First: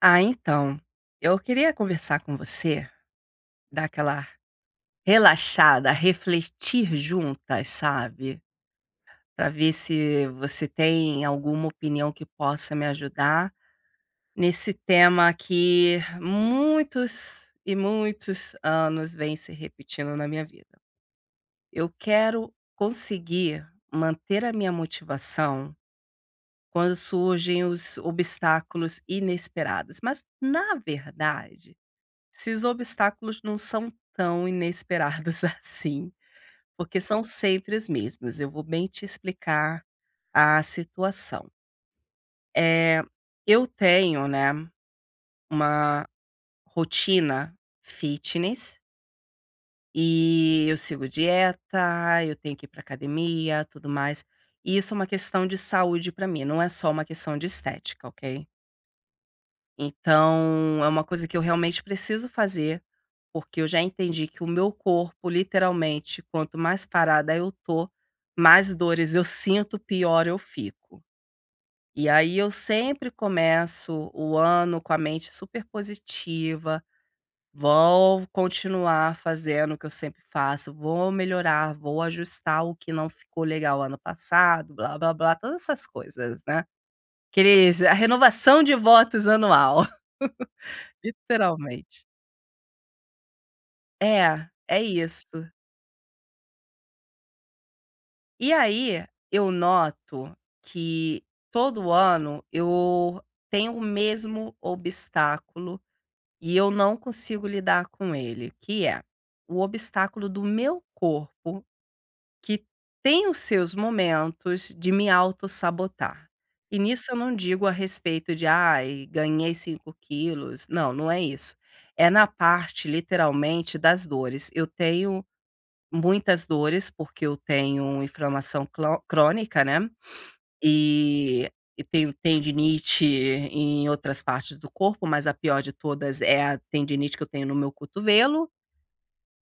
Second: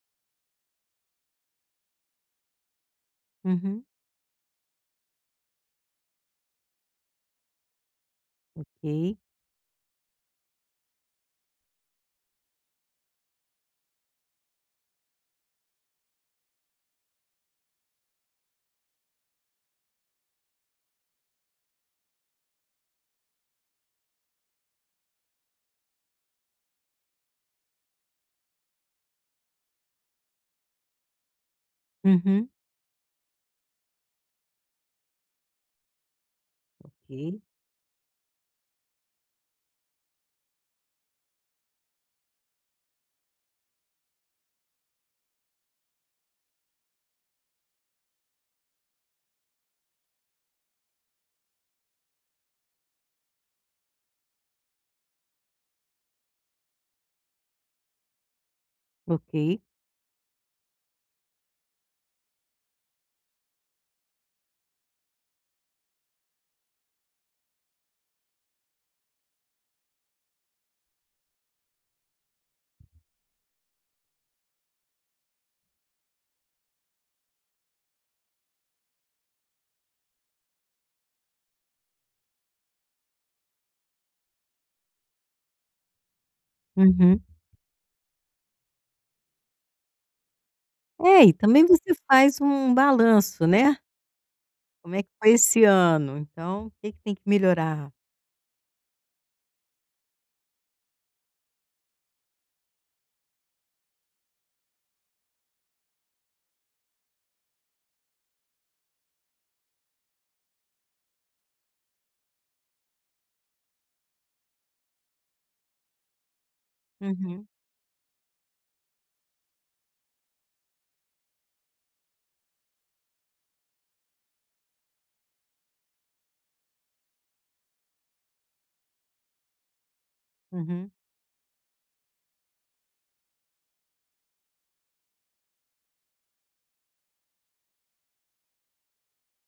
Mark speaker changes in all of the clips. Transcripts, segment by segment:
Speaker 1: Ah, então, eu queria conversar com você,
Speaker 2: Uhum.
Speaker 1: dar aquela relaxada, refletir juntas, sabe?
Speaker 2: Ok.
Speaker 1: Para ver se você tem alguma opinião que possa me ajudar nesse tema que muitos e muitos anos vem se repetindo na minha vida. Eu quero conseguir manter a minha motivação quando surgem os obstáculos inesperados, mas na verdade
Speaker 2: Uhum.
Speaker 1: esses obstáculos não são tão inesperados assim, porque
Speaker 2: Ok,
Speaker 1: são sempre os mesmos, eu vou bem te explicar a situação. É, eu tenho, né, uma rotina fitness e eu sigo dieta, eu tenho que ir para academia, tudo mais. E isso é uma questão de saúde para mim, não é só uma questão de estética, ok?
Speaker 2: ok.
Speaker 1: Então, é uma coisa que eu realmente preciso fazer, porque eu já entendi que o meu corpo, literalmente, quanto mais parada eu tô, mais dores eu sinto, pior eu fico. E aí eu sempre começo o ano com a mente super positiva, vou continuar fazendo o que eu sempre faço, vou melhorar, vou ajustar o que não ficou legal ano passado, blá blá blá, todas essas coisas, né?
Speaker 2: Uhum.
Speaker 1: Aqueles, a renovação de votos anual,
Speaker 2: É, e também você
Speaker 1: literalmente.
Speaker 2: faz um balanço, né,
Speaker 1: É, é
Speaker 2: como é que foi
Speaker 1: isso.
Speaker 2: esse ano, então o que que tem que melhorar.
Speaker 1: E aí, eu noto que todo ano eu tenho o mesmo obstáculo e eu não consigo lidar com ele, que é o obstáculo do meu corpo, que tem os seus momentos de me autossabotar. E nisso eu não
Speaker 2: Uhum,
Speaker 1: digo a respeito de, ai, ganhei 5 quilos. Não, não é isso. É na parte, literalmente, das dores. Eu tenho muitas dores, porque eu tenho inflamação cló crônica, né,
Speaker 2: uhum.
Speaker 1: e e tenho tendinite em outras partes do corpo, mas a pior de todas é a tendinite que eu tenho no meu cotovelo,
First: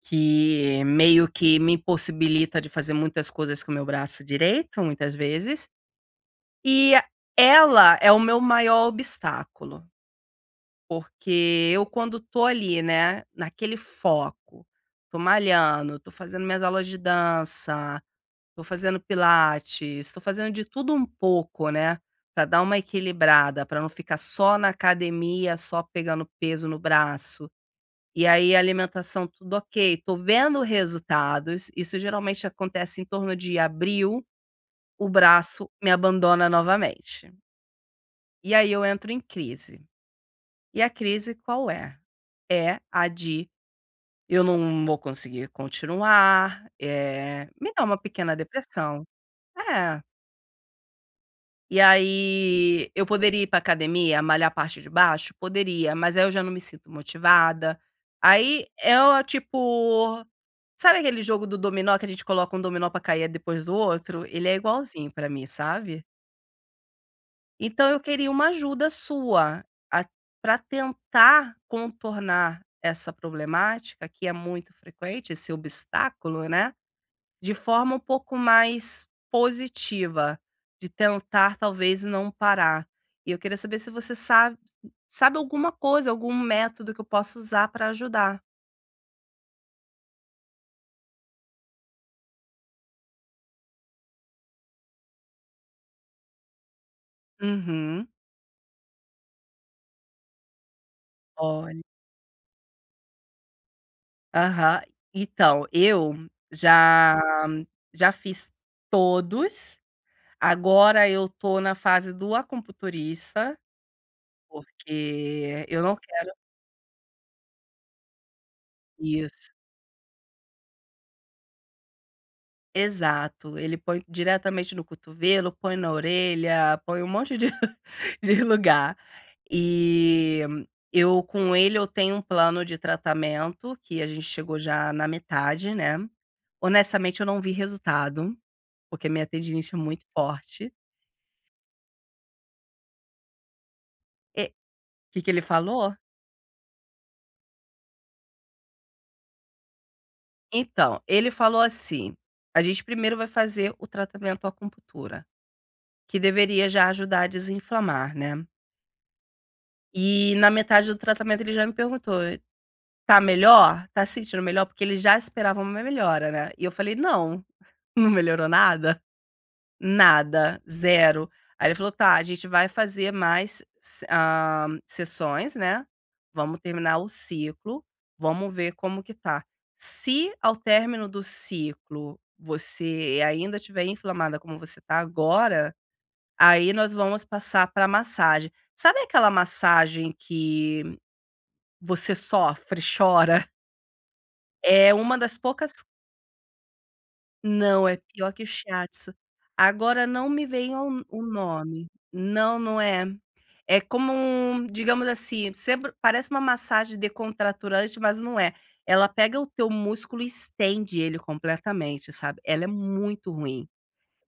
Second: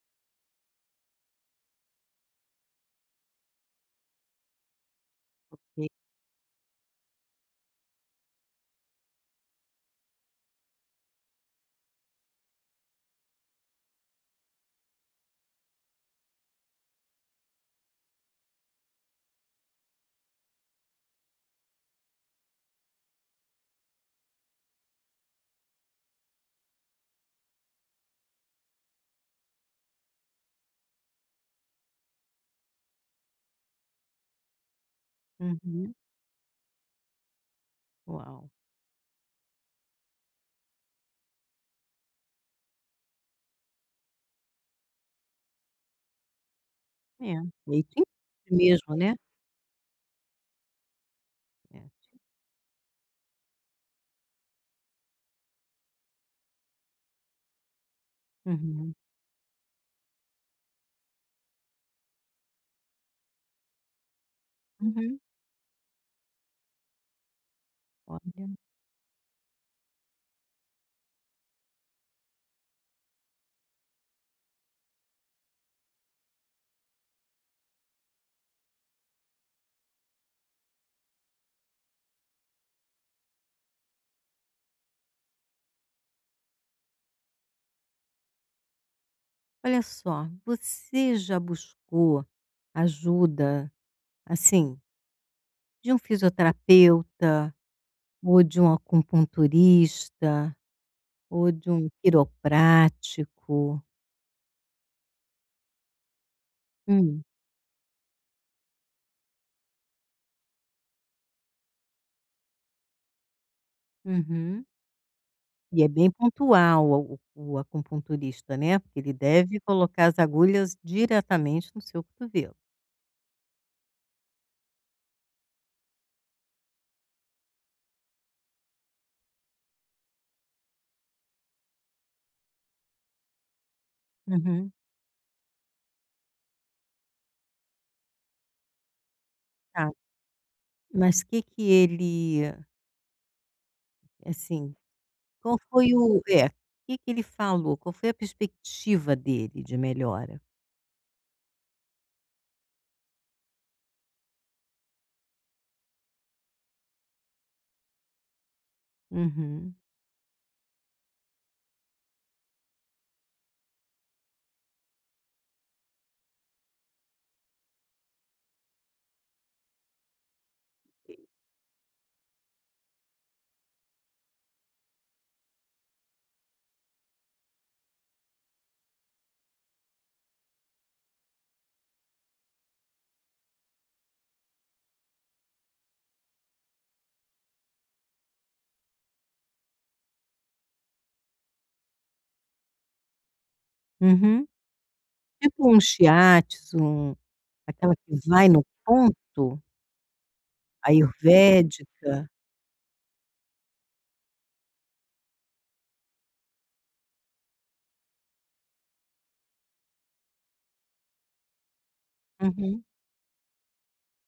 Speaker 1: que meio que me impossibilita de fazer muitas coisas com o meu braço direito, muitas vezes.
Speaker 2: Ok.
Speaker 1: E ela é o meu maior obstáculo, porque eu quando tô ali, né, naquele foco, tô malhando, tô fazendo minhas aulas de dança, tô fazendo pilates, tô fazendo de tudo um pouco, né, pra dar uma equilibrada, pra não ficar só na academia, só pegando peso no braço. E aí alimentação tudo ok, tô vendo resultados, isso geralmente acontece em torno de abril, o braço me
Speaker 2: Uhum.
Speaker 1: abandona novamente.
Speaker 2: Uau.
Speaker 1: E aí eu entro em crise. E a crise qual é? É a de eu não vou conseguir continuar,
Speaker 2: É,
Speaker 1: me
Speaker 2: e
Speaker 1: dá
Speaker 2: aí
Speaker 1: uma pequena
Speaker 2: mesmo,
Speaker 1: depressão.
Speaker 2: né.
Speaker 1: É. E
Speaker 2: É.
Speaker 1: aí, eu poderia ir pra academia, malhar a parte de baixo? Poderia, mas aí eu já não me sinto motivada. Aí
Speaker 2: Uhum,
Speaker 1: é o tipo, sabe aquele jogo do dominó que a gente coloca um dominó pra cair depois do outro? Ele é igualzinho
Speaker 2: uhum.
Speaker 1: pra mim, sabe. Então eu queria
Speaker 2: Olha
Speaker 1: uma ajuda sua, a pra tentar contornar essa problemática que é muito frequente, esse obstáculo, né. De forma um pouco mais positiva, de tentar talvez não parar. E eu queria saber se você sabe alguma coisa, algum método que eu possa usar para ajudar.
Speaker 2: olha só, você já buscou ajuda, assim, de um fisioterapeuta
Speaker 1: Uhum.
Speaker 2: ou de um acupunturista? Ou de
Speaker 1: Olha.
Speaker 2: um quiroprático.
Speaker 1: Aham. Então, eu já
Speaker 2: Hum,
Speaker 1: já fiz todos, agora eu tô na fase do acupunturista,
Speaker 2: uhum.
Speaker 1: porque eu
Speaker 2: E é
Speaker 1: não
Speaker 2: bem
Speaker 1: quero
Speaker 2: pontual o acupunturista, né, porque ele
Speaker 1: isso.
Speaker 2: deve colocar as agulhas diretamente no seu cotovelo.
Speaker 1: Exato, ele põe diretamente no cotovelo, põe na orelha, põe um monte de de lugar. E eu com ele eu tenho um plano de tratamento que a gente chegou
Speaker 2: Uhum.
Speaker 1: já na metade, né. Honestamente eu não vi resultado, porque minha tendinite é
Speaker 2: Tá,
Speaker 1: muito forte.
Speaker 2: mas o que que ele, assim,
Speaker 1: O que que ele
Speaker 2: qual
Speaker 1: falou?
Speaker 2: foi o que que ele falou? Qual foi a perspectiva dele de melhora?
Speaker 1: Então, ele falou assim: "A gente primeiro vai fazer o tratamento acupuntura, que deveria já ajudar a desinflamar, né".
Speaker 2: Uhum.
Speaker 1: E na metade do tratamento ele já me perguntou: "Tá melhor? Tá se sentindo melhor?" Porque eles já esperavam uma melhora, né. E eu falei: "Não, não melhorou nada. Nada, zero." Aí ele falou: "Tá, a gente vai fazer mais se hã, sessões, né, vamos terminar o ciclo, vamos ver como que tá. Se ao término do ciclo você ainda estiver inflamada como você tá agora, aí nós vamos passar para massagem". Sabe aquela massagem que você sofre, chora?
Speaker 2: Uhum.
Speaker 1: É uma das
Speaker 2: Tipo
Speaker 1: poucas.
Speaker 2: um shiatsu, um
Speaker 1: Não,
Speaker 2: aquela
Speaker 1: é
Speaker 2: que
Speaker 1: pior que o
Speaker 2: vai no
Speaker 1: shiatsu.
Speaker 2: ponto,
Speaker 1: Agora não me vem ao o nome.
Speaker 2: ayurvédica.
Speaker 1: Não, não é. É como um, digamos assim, sempre parece uma massagem descontraturante, mas não é. Ela pega o teu músculo e estende ele completamente, sabe. Ela é
Speaker 2: Uhum.
Speaker 1: muito ruim.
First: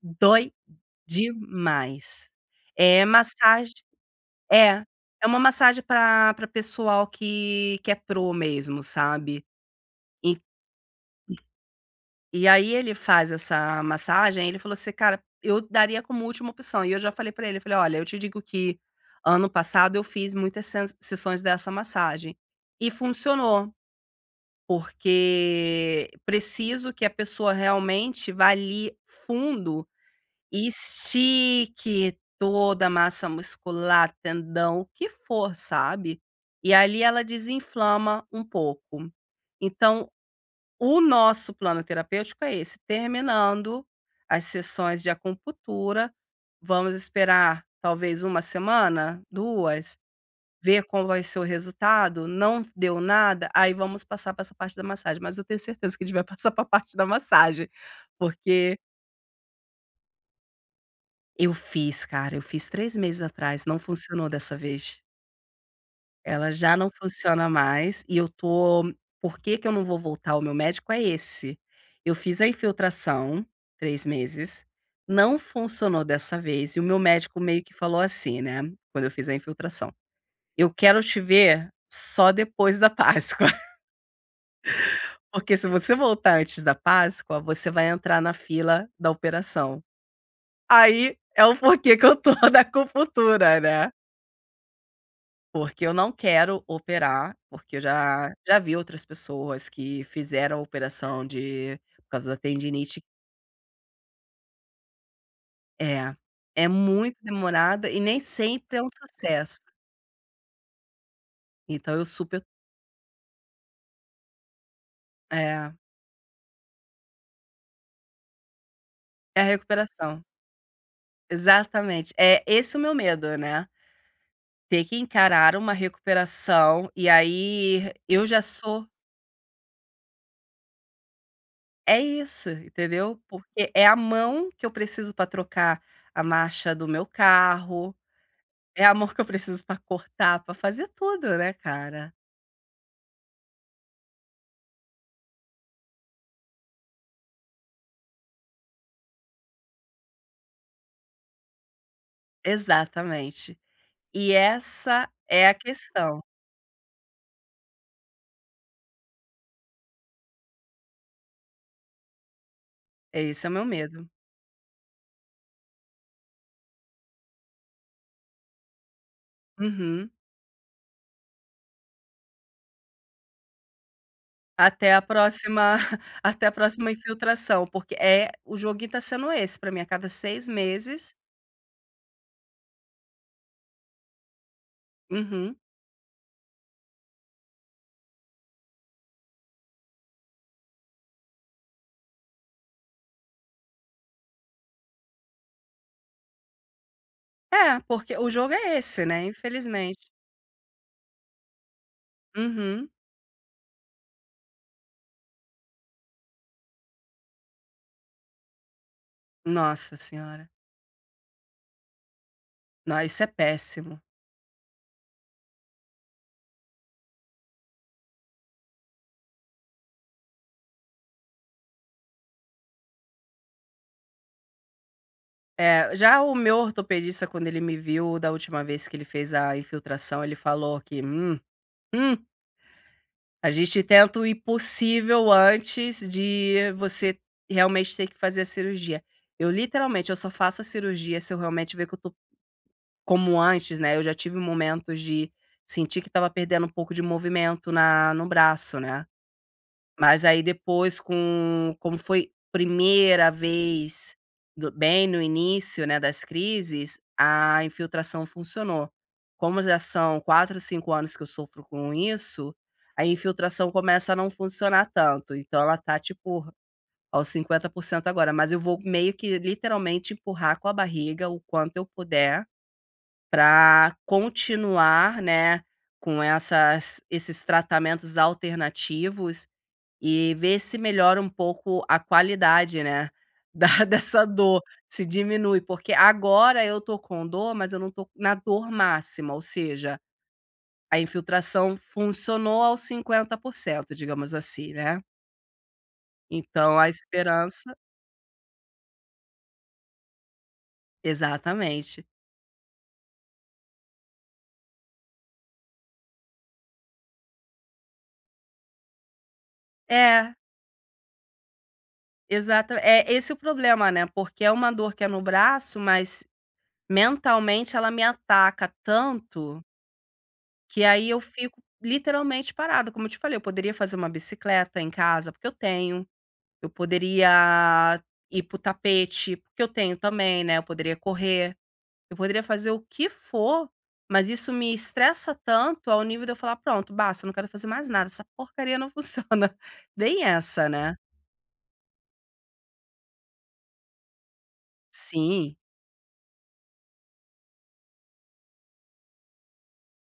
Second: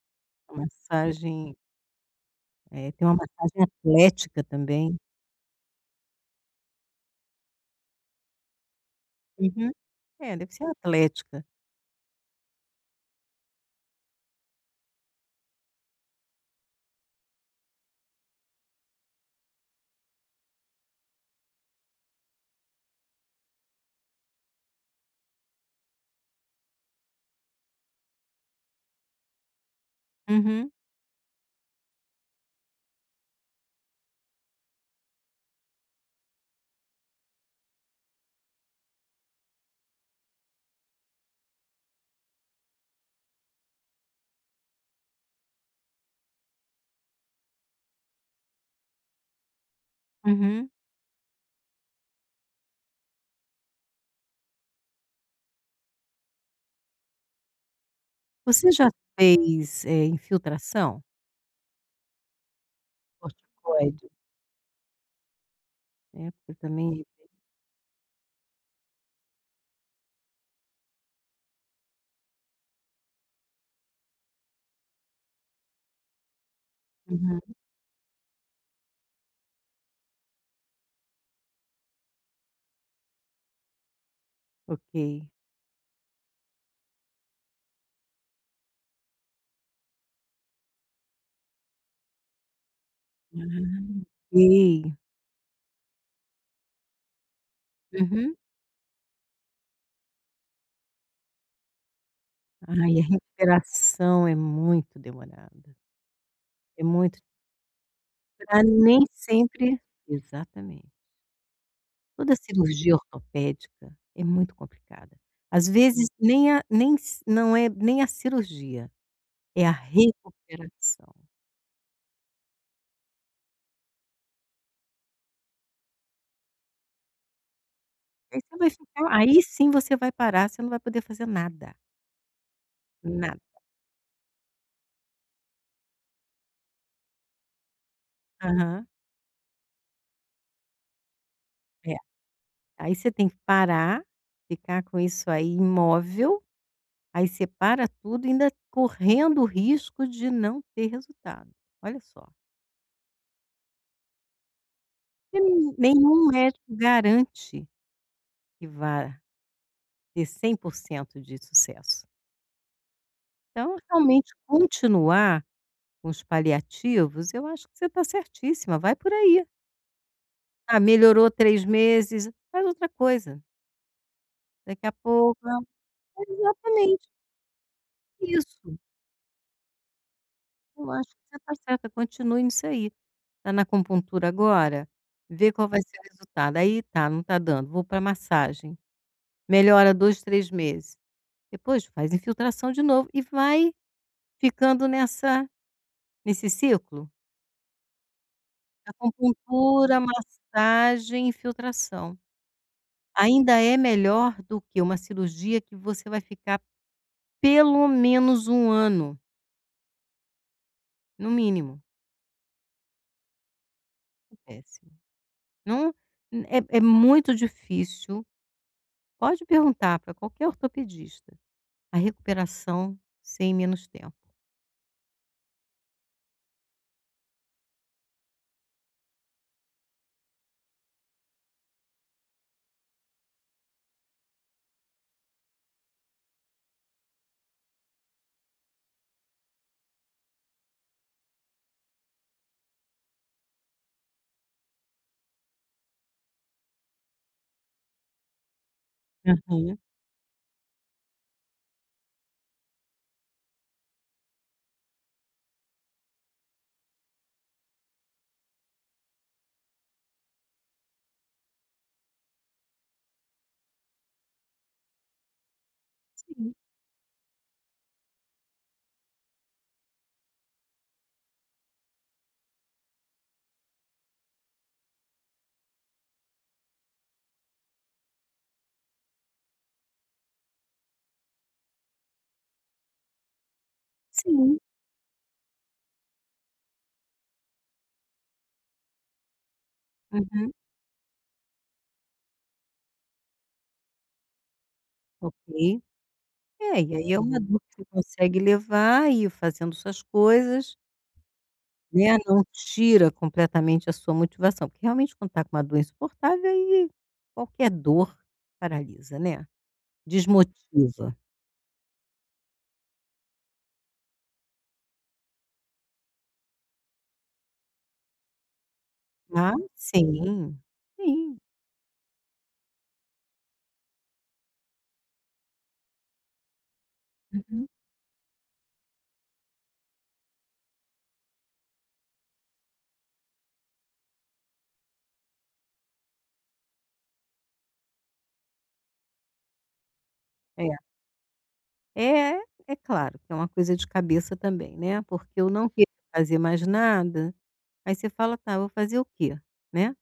Speaker 1: Dói
Speaker 2: Uma massagem,
Speaker 1: demais. É
Speaker 2: tem uma massagem
Speaker 1: massagem
Speaker 2: atlética
Speaker 1: é,
Speaker 2: também.
Speaker 1: é uma massagem para pra pessoal que é pro mesmo, sabe.
Speaker 2: Uhum. É, deve ser atlética.
Speaker 1: E aí ele faz essa massagem, ele falou assim: "Cara, eu daria como última opção". E eu já falei pra ele, eu falei: "Olha, eu te digo que ano passado eu fiz muitas sens sessões dessa massagem e funcionou, porque preciso que a pessoa realmente vá ali fundo e
Speaker 2: Uhum,
Speaker 1: estique toda a massa muscular, tendão, o que for, sabe? E ali ela desinflama um pouco". Então o nosso plano terapêutico é esse: terminando as sessões de acupuntura, vamos esperar talvez uma semana, 2,
Speaker 2: uhum.
Speaker 1: ver qual vai ser o resultado. Não deu nada, aí vamos passar para essa parte da massagem, mas eu tenho certeza que a gente vai passar para a parte da massagem,
Speaker 2: Você
Speaker 1: porque
Speaker 2: já fez, infiltração?
Speaker 1: eu fiz, cara, eu fiz 3 meses atrás, não
Speaker 2: Corticoide,
Speaker 1: funcionou dessa vez.
Speaker 2: né,
Speaker 1: Ela
Speaker 2: porque
Speaker 1: já não
Speaker 2: também
Speaker 1: funciona mais e eu tô, por que que eu não vou voltar ao meu médico é esse: eu fiz a infiltração, 3 meses, não funcionou dessa vez e o meu médico
Speaker 2: uhum.
Speaker 1: meio que falou assim, né, quando eu fiz a infiltração: "Eu quero te ver só depois da Páscoa,
Speaker 2: Ok.
Speaker 1: porque se você voltar antes da Páscoa, você vai entrar na fila da operação". Aí é o porquê que eu tô da acupuntura,
Speaker 2: Ah,
Speaker 1: né.
Speaker 2: ok.
Speaker 1: Porque eu não quero operar, porque eu já
Speaker 2: Uhum.
Speaker 1: já vi outras pessoas que fizeram a operação de por causa da
Speaker 2: Ai,
Speaker 1: tendinite.
Speaker 2: a recuperação é muito demorada,
Speaker 1: É, é
Speaker 2: é
Speaker 1: muito
Speaker 2: muito
Speaker 1: demorada e nem
Speaker 2: pra
Speaker 1: sempre é um
Speaker 2: nem
Speaker 1: sucesso.
Speaker 2: sempre exatamente.
Speaker 1: Então eu
Speaker 2: Toda
Speaker 1: super
Speaker 2: cirurgia ortopédica é muito complicada. Às
Speaker 1: é,
Speaker 2: vezes nem a nem s não é nem a cirurgia,
Speaker 1: é a
Speaker 2: é a
Speaker 1: recuperação.
Speaker 2: recuperação.
Speaker 1: Exatamente. É esse o meu medo, né, ter que encarar uma recuperação e aí eu
Speaker 2: Aí
Speaker 1: já
Speaker 2: você vai
Speaker 1: sou,
Speaker 2: ficar aí sim você vai parar, você não vai poder fazer nada,
Speaker 1: é isso, entendeu?
Speaker 2: nada.
Speaker 1: Porque é a mão que eu preciso para trocar a marcha do meu carro, é
Speaker 2: Aham.
Speaker 1: amor que eu preciso pra cortar, pra fazer tudo, né,
Speaker 2: É.
Speaker 1: cara.
Speaker 2: Aí você tem que parar, ficar com isso aí imóvel, aí você para tudo, ainda correndo o risco de não ter resultado. Olha só.
Speaker 1: Exatamente. E essa
Speaker 2: E
Speaker 1: é a questão.
Speaker 2: nenhum médico garante que vá ter 100% de sucesso.
Speaker 1: Esse é o meu
Speaker 2: Então,
Speaker 1: medo.
Speaker 2: realmente, continuar com os paliativos, eu acho que você está certíssima, vai por aí.
Speaker 1: Uhum.
Speaker 2: Ah, melhorou 3 meses, faz outra coisa. Daqui
Speaker 1: Até
Speaker 2: a
Speaker 1: a
Speaker 2: pouco ah,
Speaker 1: próxima até a próxima
Speaker 2: exatamente,
Speaker 1: infiltração, porque é o
Speaker 2: isso.
Speaker 1: joguinho tá sendo esse pra mim, a cada seis
Speaker 2: Eu acho
Speaker 1: meses
Speaker 2: que você está certa, continue nisso aí. Está na acupuntura agora, vê
Speaker 1: Uhum.
Speaker 2: qual vai ser o resultado. Aí tá, não está dando, vou para massagem. Melhora 2, 3 meses. Depois faz infiltração de novo e vai ficando nessa nesse ciclo.
Speaker 1: É, porque o jogo é esse, né,
Speaker 2: Acupuntura,
Speaker 1: infelizmente.
Speaker 2: massagem infiltração.
Speaker 1: Uhum.
Speaker 2: Ainda é melhor do que uma cirurgia que você vai ficar pelo menos um ano,
Speaker 1: Nossa senhora.
Speaker 2: no mínimo.
Speaker 1: Não, isso é péssimo.
Speaker 2: É péssimo. Não é muito difícil, pode perguntar para qualquer ortopedista, a recuperação sem menos tempo.
Speaker 1: É, já o meu ortopedista, quando ele me viu da última vez que ele fez a infiltração, ele falou que: hum. A gente tenta o impossível antes de você realmente ter que fazer a cirurgia". Eu literalmente, eu só faço a cirurgia se eu realmente ver que eu tô como antes, né. Eu já tive momentos de sentir que estava perdendo um pouco de movimento na no braço, né.
Speaker 2: Aham.
Speaker 1: Mas aí depois, como foi primeira vez, do bem no início, né, das crises, a infiltração funcionou. Como já são 4 5 anos que eu sofro com isso, a infiltração começa a não funcionar tanto, então ela tá, tipo,
Speaker 2: Sim,
Speaker 1: aos 50% agora, mas eu vou meio que literalmente empurrar com a barriga o quanto eu puder para continuar, né, com essas esses tratamentos alternativos e ver se melhora um pouco a qualidade, né, da dessa
Speaker 2: sim.
Speaker 1: dor, se diminui, porque agora eu tô com dor, mas eu não tô na dor máxima, ou seja,
Speaker 2: Uhum.
Speaker 1: a infiltração funcionou aos 50%, digamos assim, né.
Speaker 2: Ok.
Speaker 1: Então
Speaker 2: É,
Speaker 1: a
Speaker 2: e aí é uma dor
Speaker 1: esperança,
Speaker 2: que você consegue levar e ir fazendo suas coisas.
Speaker 1: exatamente.
Speaker 2: Né, não tira completamente a sua motivação, porque realmente quando tá com uma dor insuportável, aí qualquer dor paralisa, né,
Speaker 1: É,
Speaker 2: desmotiva.
Speaker 1: exata é esse o problema, né, porque é uma dor que é no braço, mas mentalmente ela me ataca
Speaker 2: Ah,
Speaker 1: tanto
Speaker 2: sim,
Speaker 1: que aí eu
Speaker 2: sim.
Speaker 1: fico literalmente parada, como eu te falei. Eu poderia fazer uma bicicleta em casa, porque eu tenho, eu
Speaker 2: Uhum.
Speaker 1: poderia ir pro tapete, porque eu tenho também, né? Eu poderia correr, eu poderia fazer o que for, mas isso me estressa tanto ao nível de eu falar: pronto, basta, eu não quero fazer mais nada, essa porcaria não funciona. Bem essa,
Speaker 2: É,
Speaker 1: né?
Speaker 2: é é claro que é uma coisa de cabeça também, né, porque eu
Speaker 1: Sim,
Speaker 2: não queria fazer mais nada, aí você fala: "Tá, vou fazer o quê?", né,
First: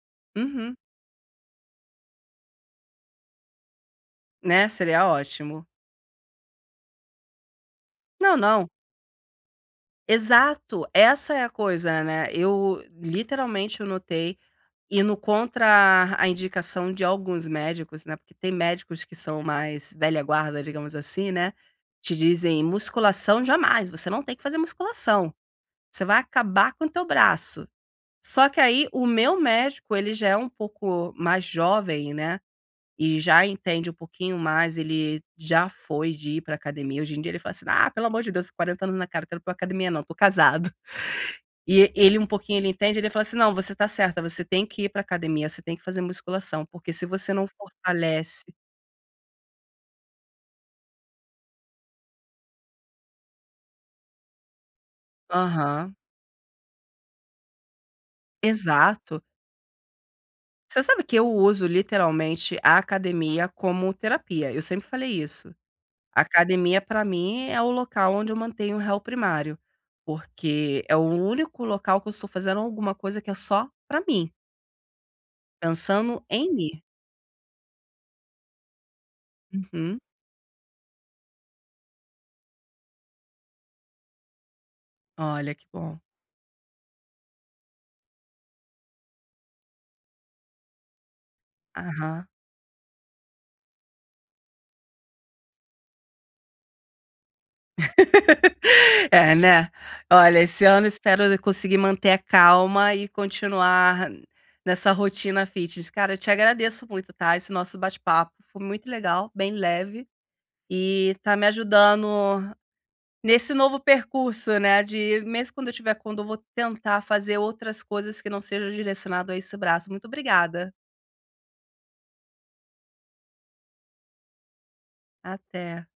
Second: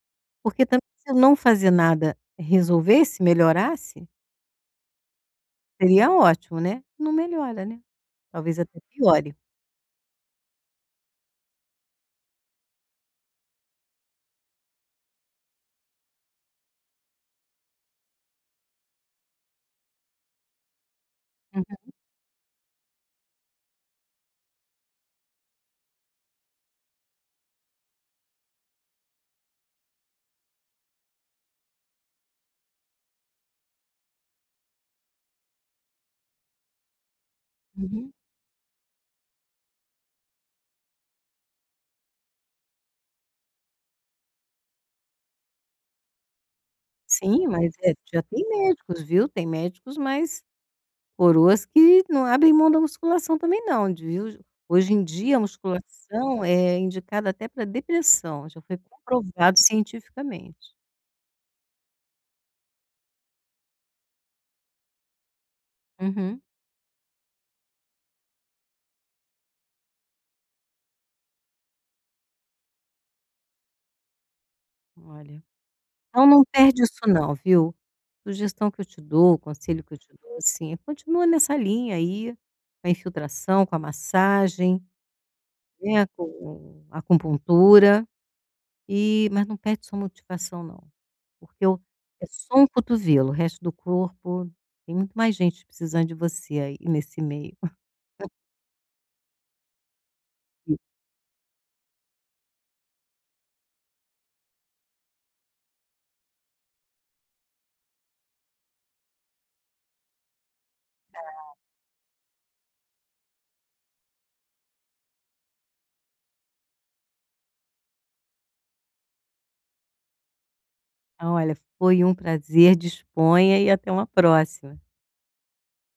Speaker 2: porque
Speaker 1: uhum,
Speaker 2: também se eu não fazer nada resolvesse, melhorasse,
Speaker 1: né? Seria ótimo.
Speaker 2: seria ótimo, né, não melhora, né,
Speaker 1: Não,
Speaker 2: talvez
Speaker 1: não,
Speaker 2: até piore.
Speaker 1: exato, essa é a coisa, né. Eu literalmente eu notei indo contra a indicação de alguns médicos, né, porque tem médicos que são mais velha guarda, digamos assim, né,
Speaker 2: Uhum,
Speaker 1: te dizem: "Musculação jamais, você não tem que fazer musculação, você vai acabar com o teu braço". Só que aí o meu médico, ele já é um pouco mais jovem, né, e já entende um pouquinho mais, ele já foi de ir pra academia. Hoje em dia ele fala assim: "Ah, pelo
Speaker 2: uhum.
Speaker 1: amor de Deus, 40 anos na cara, eu quero ir pra academia não, tô casado". E ele um pouquinho ele entende, ele fala assim: "Não, você está certa, você tem que ir para academia, você tem que fazer musculação, porque se você não
Speaker 2: Sim, mas é, já
Speaker 1: fortalece".
Speaker 2: tem médicos, viu, tem médicos mais coroas que não abrem mão da musculação também não, viu. Hoje em dia a
Speaker 1: Aham,
Speaker 2: musculação é indicada até para depressão, já foi
Speaker 1: exato.
Speaker 2: comprovado cientificamente.
Speaker 1: Você sabe que eu uso literalmente a academia como terapia, eu sempre falei isso. A
Speaker 2: Uhum.
Speaker 1: academia para mim é o local onde eu mantenho o réu primário, porque é o único local que eu estou fazendo alguma coisa que é só para mim,
Speaker 2: Olha.
Speaker 1: pensando
Speaker 2: Então não
Speaker 1: em mim.
Speaker 2: perde isso não, viu. Sugestão que eu te dou, conselho que eu
Speaker 1: Uhum.
Speaker 2: te dou, assim, é continua nessa linha aí, com a infiltração, com a massagem,
Speaker 1: Olha que bom.
Speaker 2: né, com a acupuntura, e mas não perde sua motivação não. Porque eu
Speaker 1: Aham.
Speaker 2: é só um cotovelo, o resto do corpo tem muito mais gente precisando de você aí nesse meio.
Speaker 1: É, né. Olha, esse ano espero eu conseguir manter a calma e continuar nessa rotina fitness. Cara, eu te agradeço muito, tá, esse nosso bate-papo foi muito legal, bem leve, e tá me ajudando nesse novo percurso, né, de mesmo quando eu vou tentar fazer outras coisas que não seja direcionado a esse braço. Muito obrigada.
Speaker 2: Então, olha, foi um prazer, disponha e até uma próxima.
Speaker 1: Até.